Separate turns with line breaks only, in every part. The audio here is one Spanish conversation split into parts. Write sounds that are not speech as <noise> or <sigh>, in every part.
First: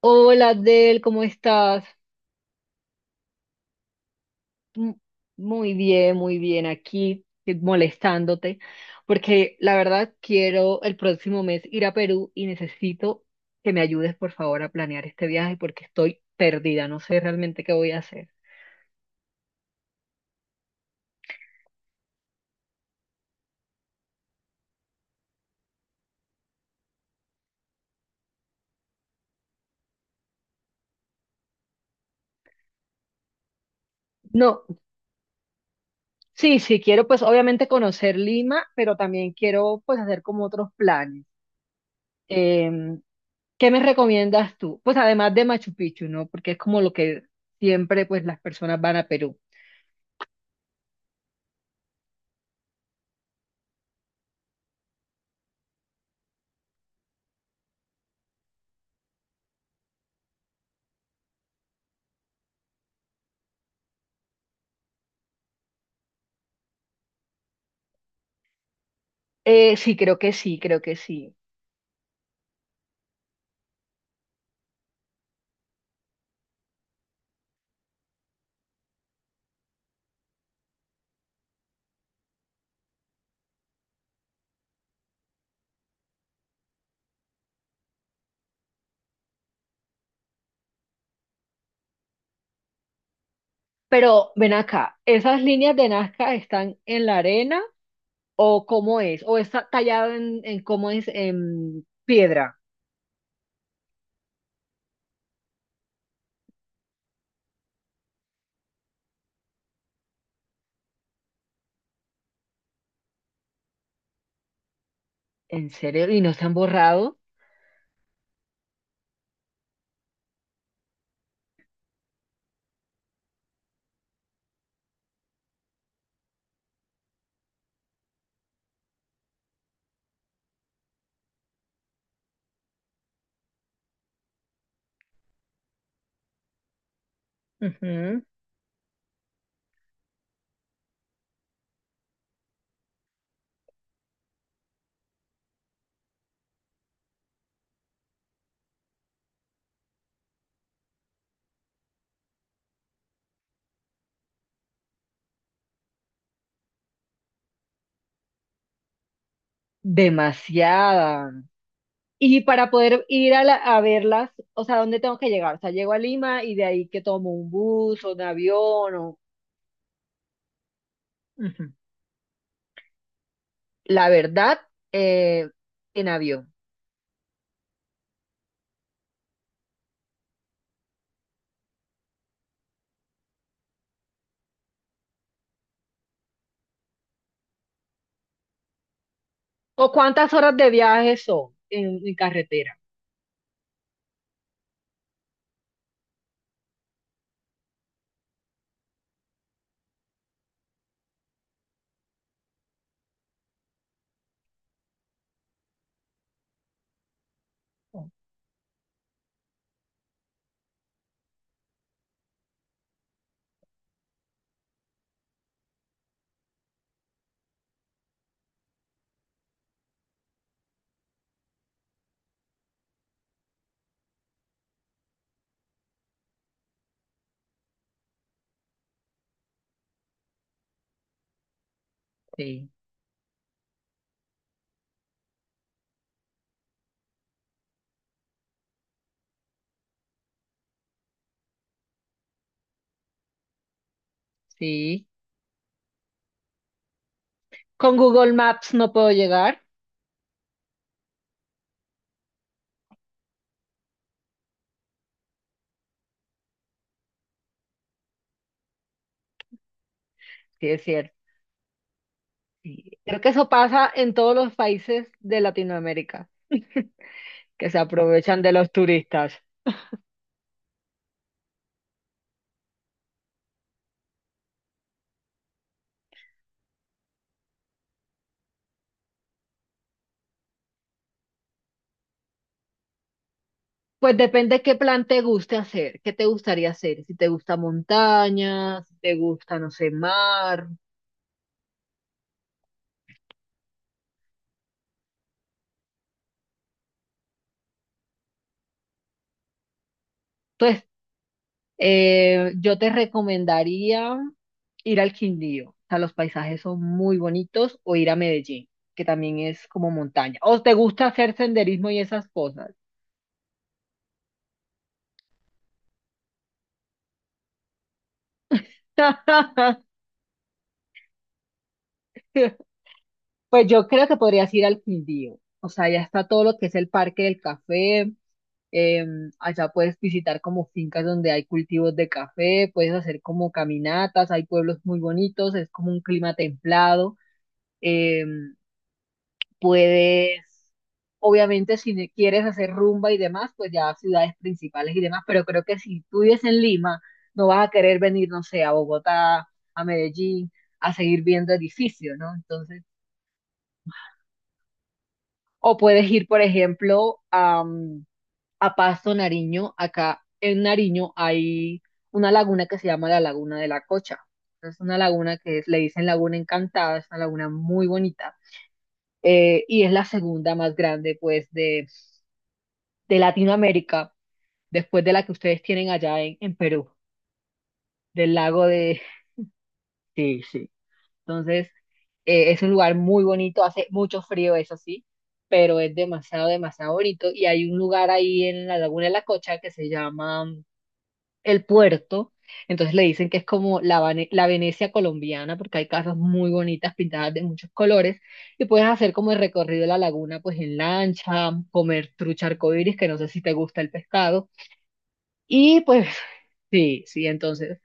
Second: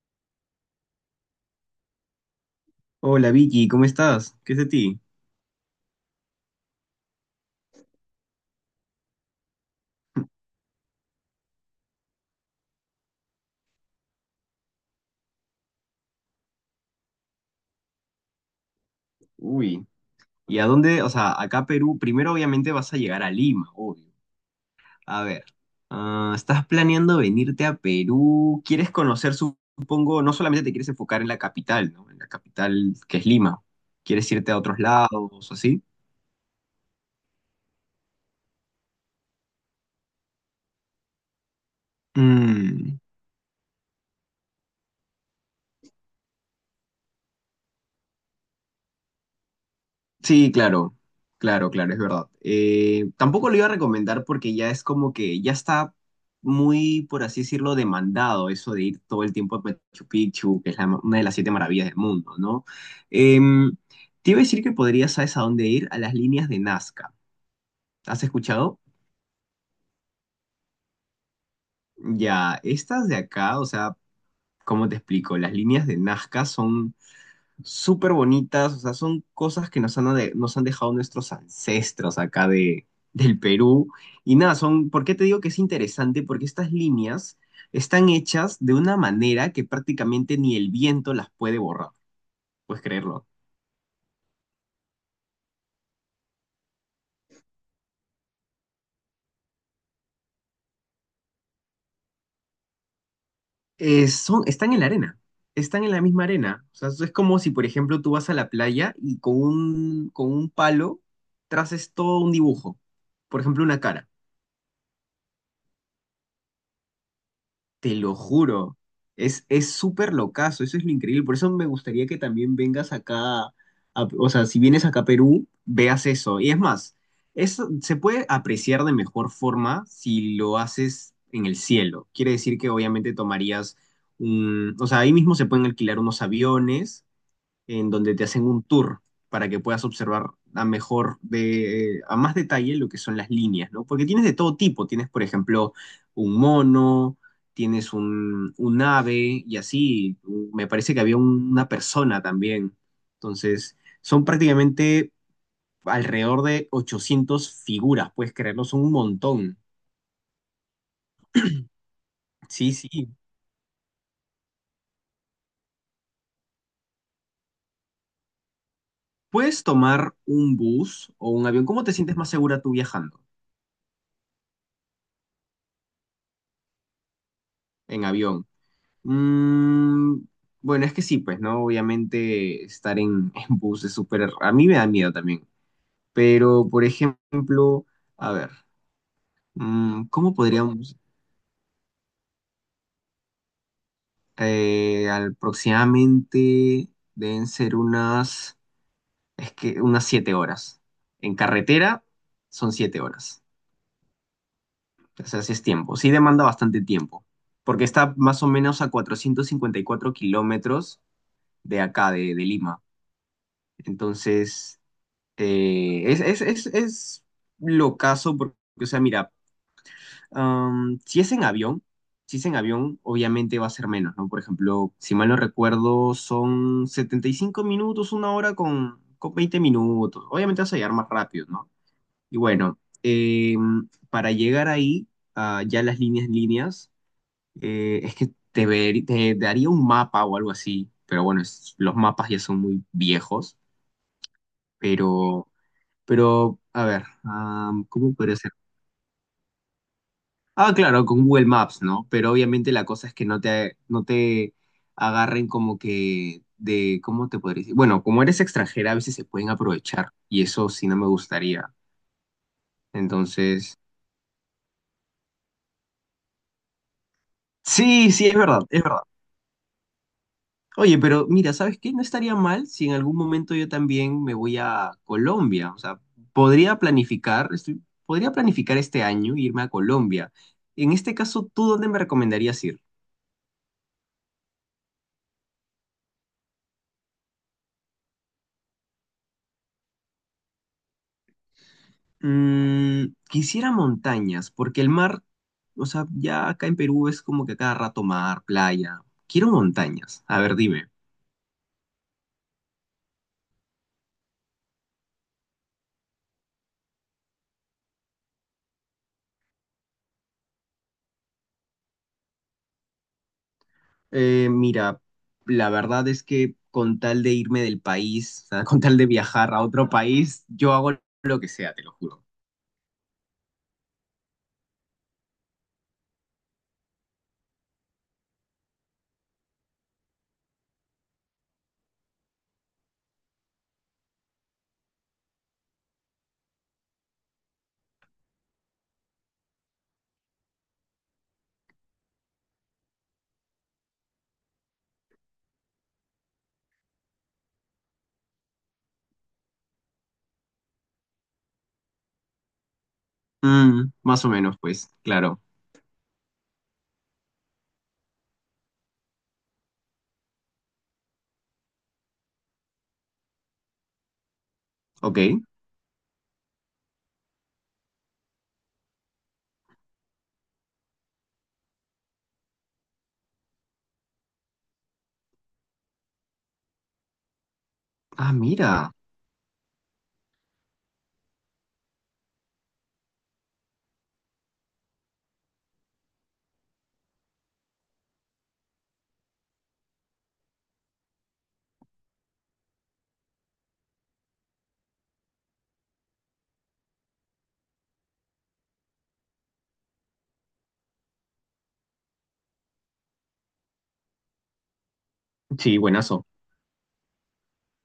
Hola, Adel, ¿cómo estás?
Hola Vicky, ¿cómo estás? ¿Qué es de
M-
ti?
Muy bien, aquí molestándote, porque la verdad quiero el próximo mes ir a Perú y necesito que me ayudes, por favor, a planear este viaje porque estoy perdida, no sé realmente qué voy a hacer.
Uy, ¿y a dónde? O sea, acá Perú, primero obviamente vas a llegar a Lima, obvio. A ver, ¿estás planeando venirte a Perú? Quieres conocer, supongo, no solamente te quieres enfocar en la capital, ¿no? En la capital que es Lima. ¿Quieres irte a
No,
otros lados o así?
sí, sí, quiero pues obviamente conocer Lima, pero también quiero pues hacer como otros planes.
Mm.
Em, ¿Qué me recomiendas tú? Pues además de Machu Picchu, ¿no? Porque es como lo que siempre pues las personas van a Perú.
Sí, claro, claro, claro, es verdad. Tampoco lo iba a recomendar porque ya es como que ya está muy, por así decirlo, demandado eso de ir todo el tiempo a Machu Picchu, que es una de las siete maravillas del mundo, ¿no? Em, Te iba a decir que podrías, ¿sabes a dónde ir? A las líneas de Nazca. ¿Has escuchado?
Sí, creo que sí, creo que sí.
Ya, estas de acá, o sea, ¿cómo te explico? Las líneas de Nazca son súper bonitas, o sea, son cosas que nos han, nos han dejado nuestros ancestros acá de, del Perú. Y nada, son, ¿por qué te digo que es interesante? Porque estas líneas están hechas de una manera que prácticamente ni el viento las puede borrar, puedes creerlo.
Pero ven acá, ¿esas líneas de Nazca están en la arena o cómo es? ¿O está tallado en cómo es en piedra?
Son, están en la arena, están en la misma arena. O sea, es como si, por ejemplo, tú vas a la playa y con un palo traces todo un dibujo, por ejemplo, una cara.
¿En serio? ¿Y no se han borrado?
Te lo juro, es súper locazo, eso es lo increíble. Por eso me gustaría que también vengas acá, o sea, si vienes acá a Perú, veas eso. Y es más, eso se puede apreciar de mejor forma si lo haces en el cielo. Quiere decir que obviamente tomarías un, o sea, ahí mismo se pueden alquilar unos aviones en donde
Ujú.
te hacen un tour para que puedas observar a mejor de a más detalle lo que son las líneas, ¿no? Porque tienes de todo tipo, tienes por ejemplo un mono, tienes un ave y así, me parece que había una persona también. Entonces, son prácticamente alrededor de 800 figuras, puedes creerlo, son un montón.
Demasiada. Y para
Sí,
poder
sí.
ir a verlas, o sea, ¿dónde tengo que llegar? O sea, llego a Lima y de ahí que tomo un bus o un avión o.
Puedes tomar un bus o un avión.
Ujú.
¿Cómo te sientes más segura tú viajando
La verdad, eh, en avión.
en avión? Mm, bueno, es que sí, pues, ¿no? Obviamente estar en bus es súper... A mí me da miedo también. Pero, por ejemplo, a ver,
¿O cuántas
¿cómo
horas de
podríamos...
viaje son en carretera?
aproximadamente deben ser unas... Es que unas 7 horas. En carretera son 7 horas. O sea, sí es tiempo. Sí demanda bastante tiempo. Porque está más o menos a 454 kilómetros de acá, de Lima. Entonces es locazo porque, o sea, mira, am, si es en avión, si es en avión, obviamente va a ser menos, ¿no? Por ejemplo, si mal no recuerdo, son 75 minutos, una hora con 20 minutos. Obviamente vas a llegar más rápido, ¿no? Y bueno, para llegar ahí, a ya líneas, es que te, te daría un mapa o algo así, pero bueno, los mapas ya son muy viejos,
Sí,
pero... Pero, a ver,
con
¿cómo
Google
podría ser?
Maps no puedo llegar,
Ah, claro, con Google Maps, ¿no? Pero obviamente la cosa es que no te agarren como que de, ¿cómo te podría decir? Bueno, como eres extranjera, a veces se pueden aprovechar y
sí
eso
es
sí no me
cierto.
gustaría.
Sí. Creo que eso
Entonces,
pasa en todos los países de Latinoamérica, que se
sí, sí, es
aprovechan de
verdad,
los
es verdad.
turistas.
Oye, pero mira, ¿sabes qué? No estaría mal si en algún momento yo también me voy a Colombia. O sea, podría planificar este año irme a Colombia. En este caso, ¿tú dónde me recomendarías ir?
Pues depende qué plan te guste hacer, qué te gustaría hacer, si te gusta montaña, si te gusta, no sé, mar.
Mm, quisiera montañas, porque el mar, o sea, ya acá en Perú es como que a cada rato mar, playa. Quiero montañas. A ver,
Pues
dime.
yo te recomendaría ir al Quindío, o sea, los paisajes son muy bonitos, o ir a Medellín, que también es como montaña. O te gusta hacer senderismo y esas cosas.
Mira, la verdad es que con tal de irme del país, o sea, con tal de viajar a
<laughs>
otro país, yo hago lo que sea, te lo juro.
Pues yo creo que podrías ir al Quindío. O sea, ya está todo lo que es el Parque del Café. eh, Allá puedes visitar como fincas donde hay cultivos de café, puedes hacer como caminatas, hay pueblos muy bonitos, es como un clima templado. eh, Puedes, obviamente, si quieres hacer rumba y demás, pues ya a ciudades principales y demás, pero creo que si tú vives en Lima, no vas a querer venir, no sé, a Bogotá, a Medellín, a seguir viendo edificios, ¿no? Entonces
Mm, más o menos, pues, claro.
o puedes ir, por ejemplo, a Pasto, Nariño. Acá en Nariño hay una laguna que se llama la Laguna de la Cocha. Es una
Ok.
laguna que le dicen Laguna Encantada, es una laguna muy bonita. Y es la segunda más grande, pues, de Latinoamérica, después de la que ustedes tienen allá en Perú,
Ah,
del lago
mira.
de. <laughs> Entonces, es un lugar muy bonito, hace mucho frío, eso sí, pero es demasiado, demasiado bonito. Y hay un lugar ahí en la Laguna de la Cocha que se llama El Puerto. Entonces le dicen que es como la Venecia colombiana, porque hay casas muy bonitas pintadas de muchos colores. Y puedes hacer como el recorrido de la laguna, pues en lancha, comer trucha arcoíris, que no sé si te gusta el pescado.
Sí,
Y pues
buenazo.
<laughs> sí, sí, entonces.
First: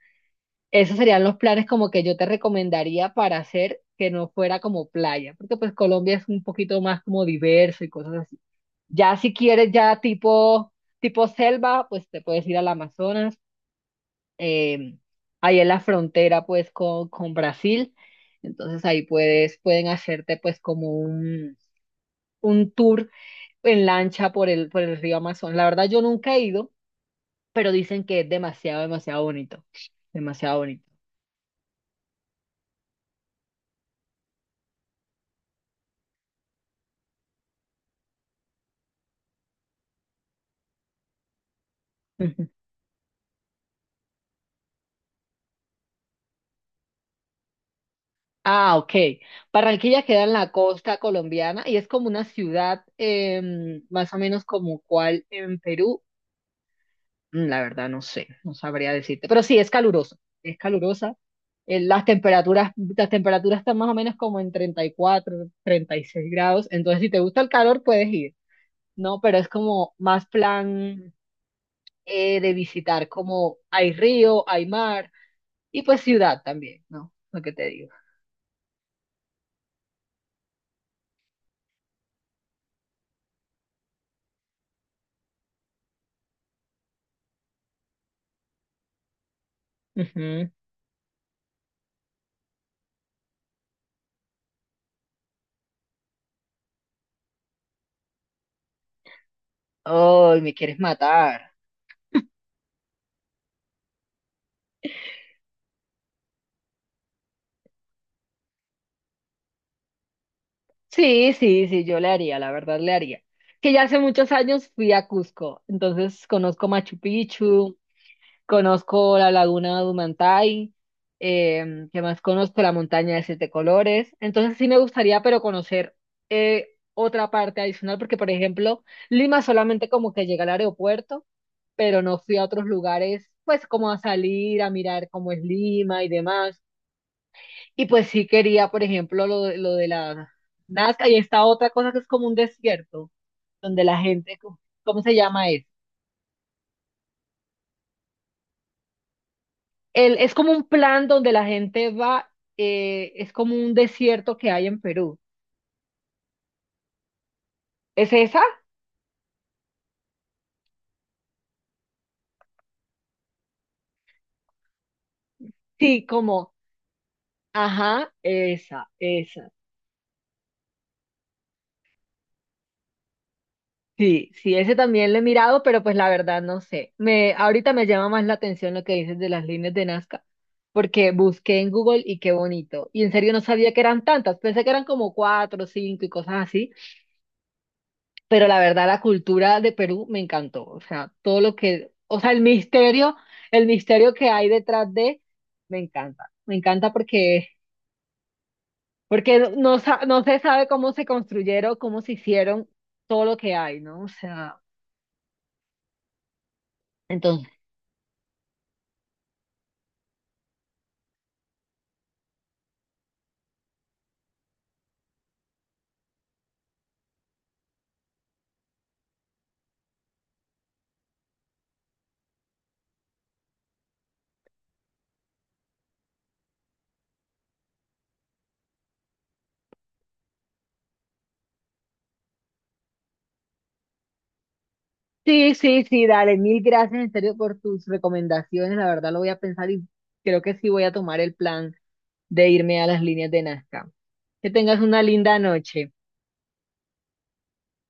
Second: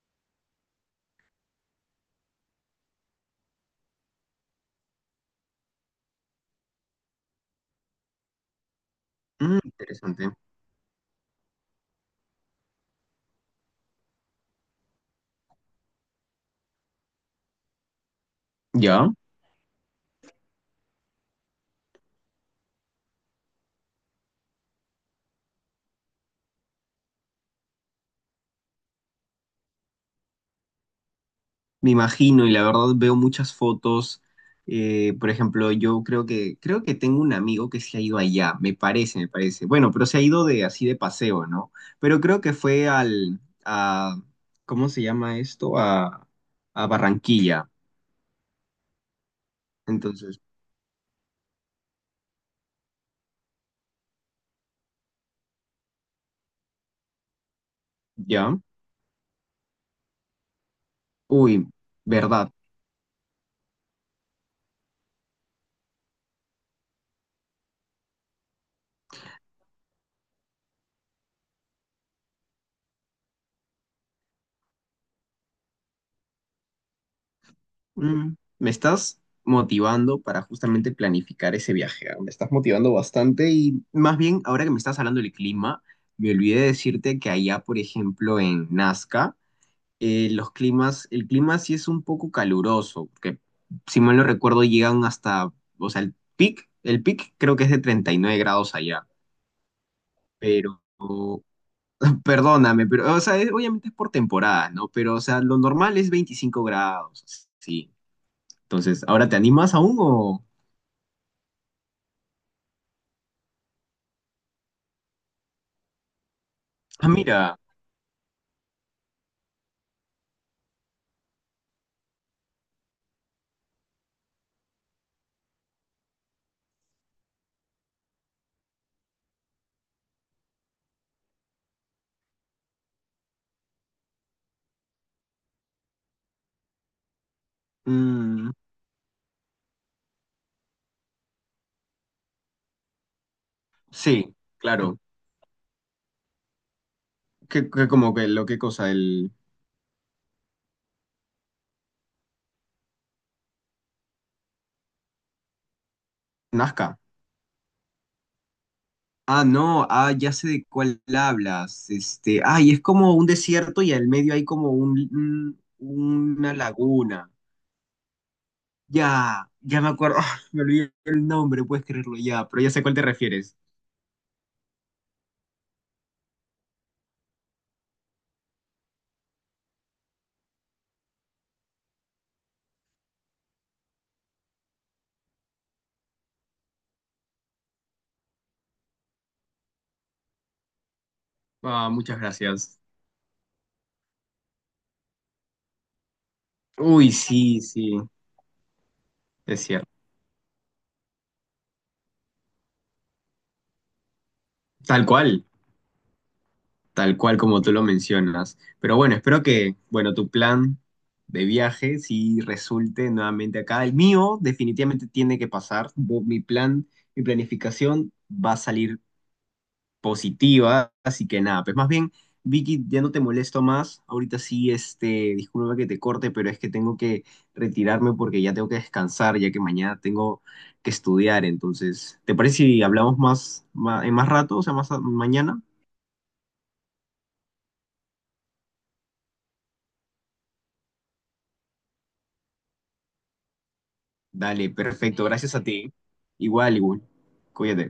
Esos serían los planes como que yo te recomendaría para hacer que no fuera como playa, porque pues Colombia es un poquito más como diverso y cosas así. Ya si
Mm,
quieres ya
interesante.
tipo selva, pues te puedes ir al Amazonas, eh, ahí en la frontera pues con Brasil, entonces ahí
¿Ya?
puedes, pueden hacerte pues como un tour en lancha por el río Amazonas. La verdad yo nunca he ido, pero dicen que es demasiado, demasiado bonito, demasiado bonito.
Me imagino, y la verdad veo muchas fotos. Por ejemplo, yo creo que tengo un amigo que se ha ido allá, me parece, me parece. Bueno, pero se ha ido de así de paseo, ¿no? Pero creo que
<laughs>
fue al, a, ¿cómo se llama esto? A Barranquilla.
Ah, ok. Barranquilla queda en
Entonces,
la costa colombiana y es como una ciudad más o menos como cual en Perú. La verdad no sé, no
ya.
sabría decirte. Pero sí, es caluroso, es calurosa.
Uy,
Eh, las
verdad.
temperaturas, las temperaturas están más o menos como en 30 34, 36 grados. Entonces, si te gusta el calor, puedes ir, ¿no? Pero es como más plan de visitar, como hay río, hay mar y pues ciudad también, ¿no? Lo que te digo.
Mm, me estás motivando para justamente planificar ese viaje. ¿Ah? Me estás motivando bastante y más bien, ahora que me estás hablando del clima, me olvidé decirte que allá, por ejemplo, en Nazca,
Ujú.
el clima sí es un poco caluroso, porque si mal no recuerdo llegan hasta, o sea, el pic creo que es de 39 grados allá,
Ay, me quieres
pero... <laughs>
matar.
Perdóname, pero, o sea, obviamente es por temporada, ¿no? Pero, o sea, lo normal es 25 grados, sí. Entonces, ¿ahora te animas aún o...?
Sí, sí, sí, yo le haría, la verdad le haría. Que ya hace muchos años fui a Cusco, entonces conozco Machu
Ah, mira,
Picchu, conozco la laguna de Humantay, ¿qué más conozco? La montaña de siete colores. Entonces sí me gustaría, pero conocer eh, otra parte adicional, porque por ejemplo, Lima solamente como que llega al aeropuerto, pero no fui a otros lugares, pues como a salir, a mirar cómo es Lima y demás. Y pues sí
mm,
quería, por ejemplo, lo de la Nazca y esta otra cosa que es como un desierto, donde la
sí,
gente,
claro.
¿cómo se llama eso?
¿Qué, como que lo qué cosa? El
Es como un plan donde la gente va, es como un desierto que hay en Perú.
Nazca.
¿Es esa?
Ah, no, ah, ya sé de cuál hablas. Este, ay, es como un desierto y al medio hay como
Sí, como,
una laguna.
ajá, esa, esa.
Ya, ya me acuerdo. <laughs> Ah, me olvidé el nombre, puedes creerlo ya, pero ya sé a cuál te refieres.
Sí, sí, ese también lo he mirado, pero pues la verdad no sé. Ahorita me llama más la atención lo que dices de las líneas de Nazca, porque busqué en Google y qué bonito. Y en serio no sabía que eran tantas, pensé que eran como cuatro, cinco y cosas así, pero la verdad la cultura de Perú me encantó. O sea, todo lo
Ah,
que,
muchas
o sea,
gracias.
el misterio que hay detrás de, me encanta. Me encanta
Uy,
porque,
sí, sí,
porque
es
no,
cierto.
sa- no se sabe cómo se construyeron, cómo se hicieron todo lo que hay, ¿no? O sea.
Tal cual. Tal cual como tú lo mencionas. Pero bueno, espero que, bueno, tu plan de viaje sí resulte nuevamente acá. El mío definitivamente tiene que pasar. Mi plan, mi planificación va a salir positiva. Así que nada, pues más bien, Vicky, ya no te molesto más. Ahorita sí, este, disculpa que te corte, pero es que tengo que retirarme porque ya tengo que descansar, ya que mañana tengo que estudiar. Entonces, ¿te parece si hablamos más, en más rato, o sea,
Sí,
mañana?
sí, sí, dale, mil gracias en serio por tus recomendaciones, la verdad lo voy a pensar y creo que sí voy a tomar el plan de irme a las líneas de Nazca. Que
Dale,
tengas una
perfecto,
linda
gracias a
noche.
ti. Igual, igual. Cuídate.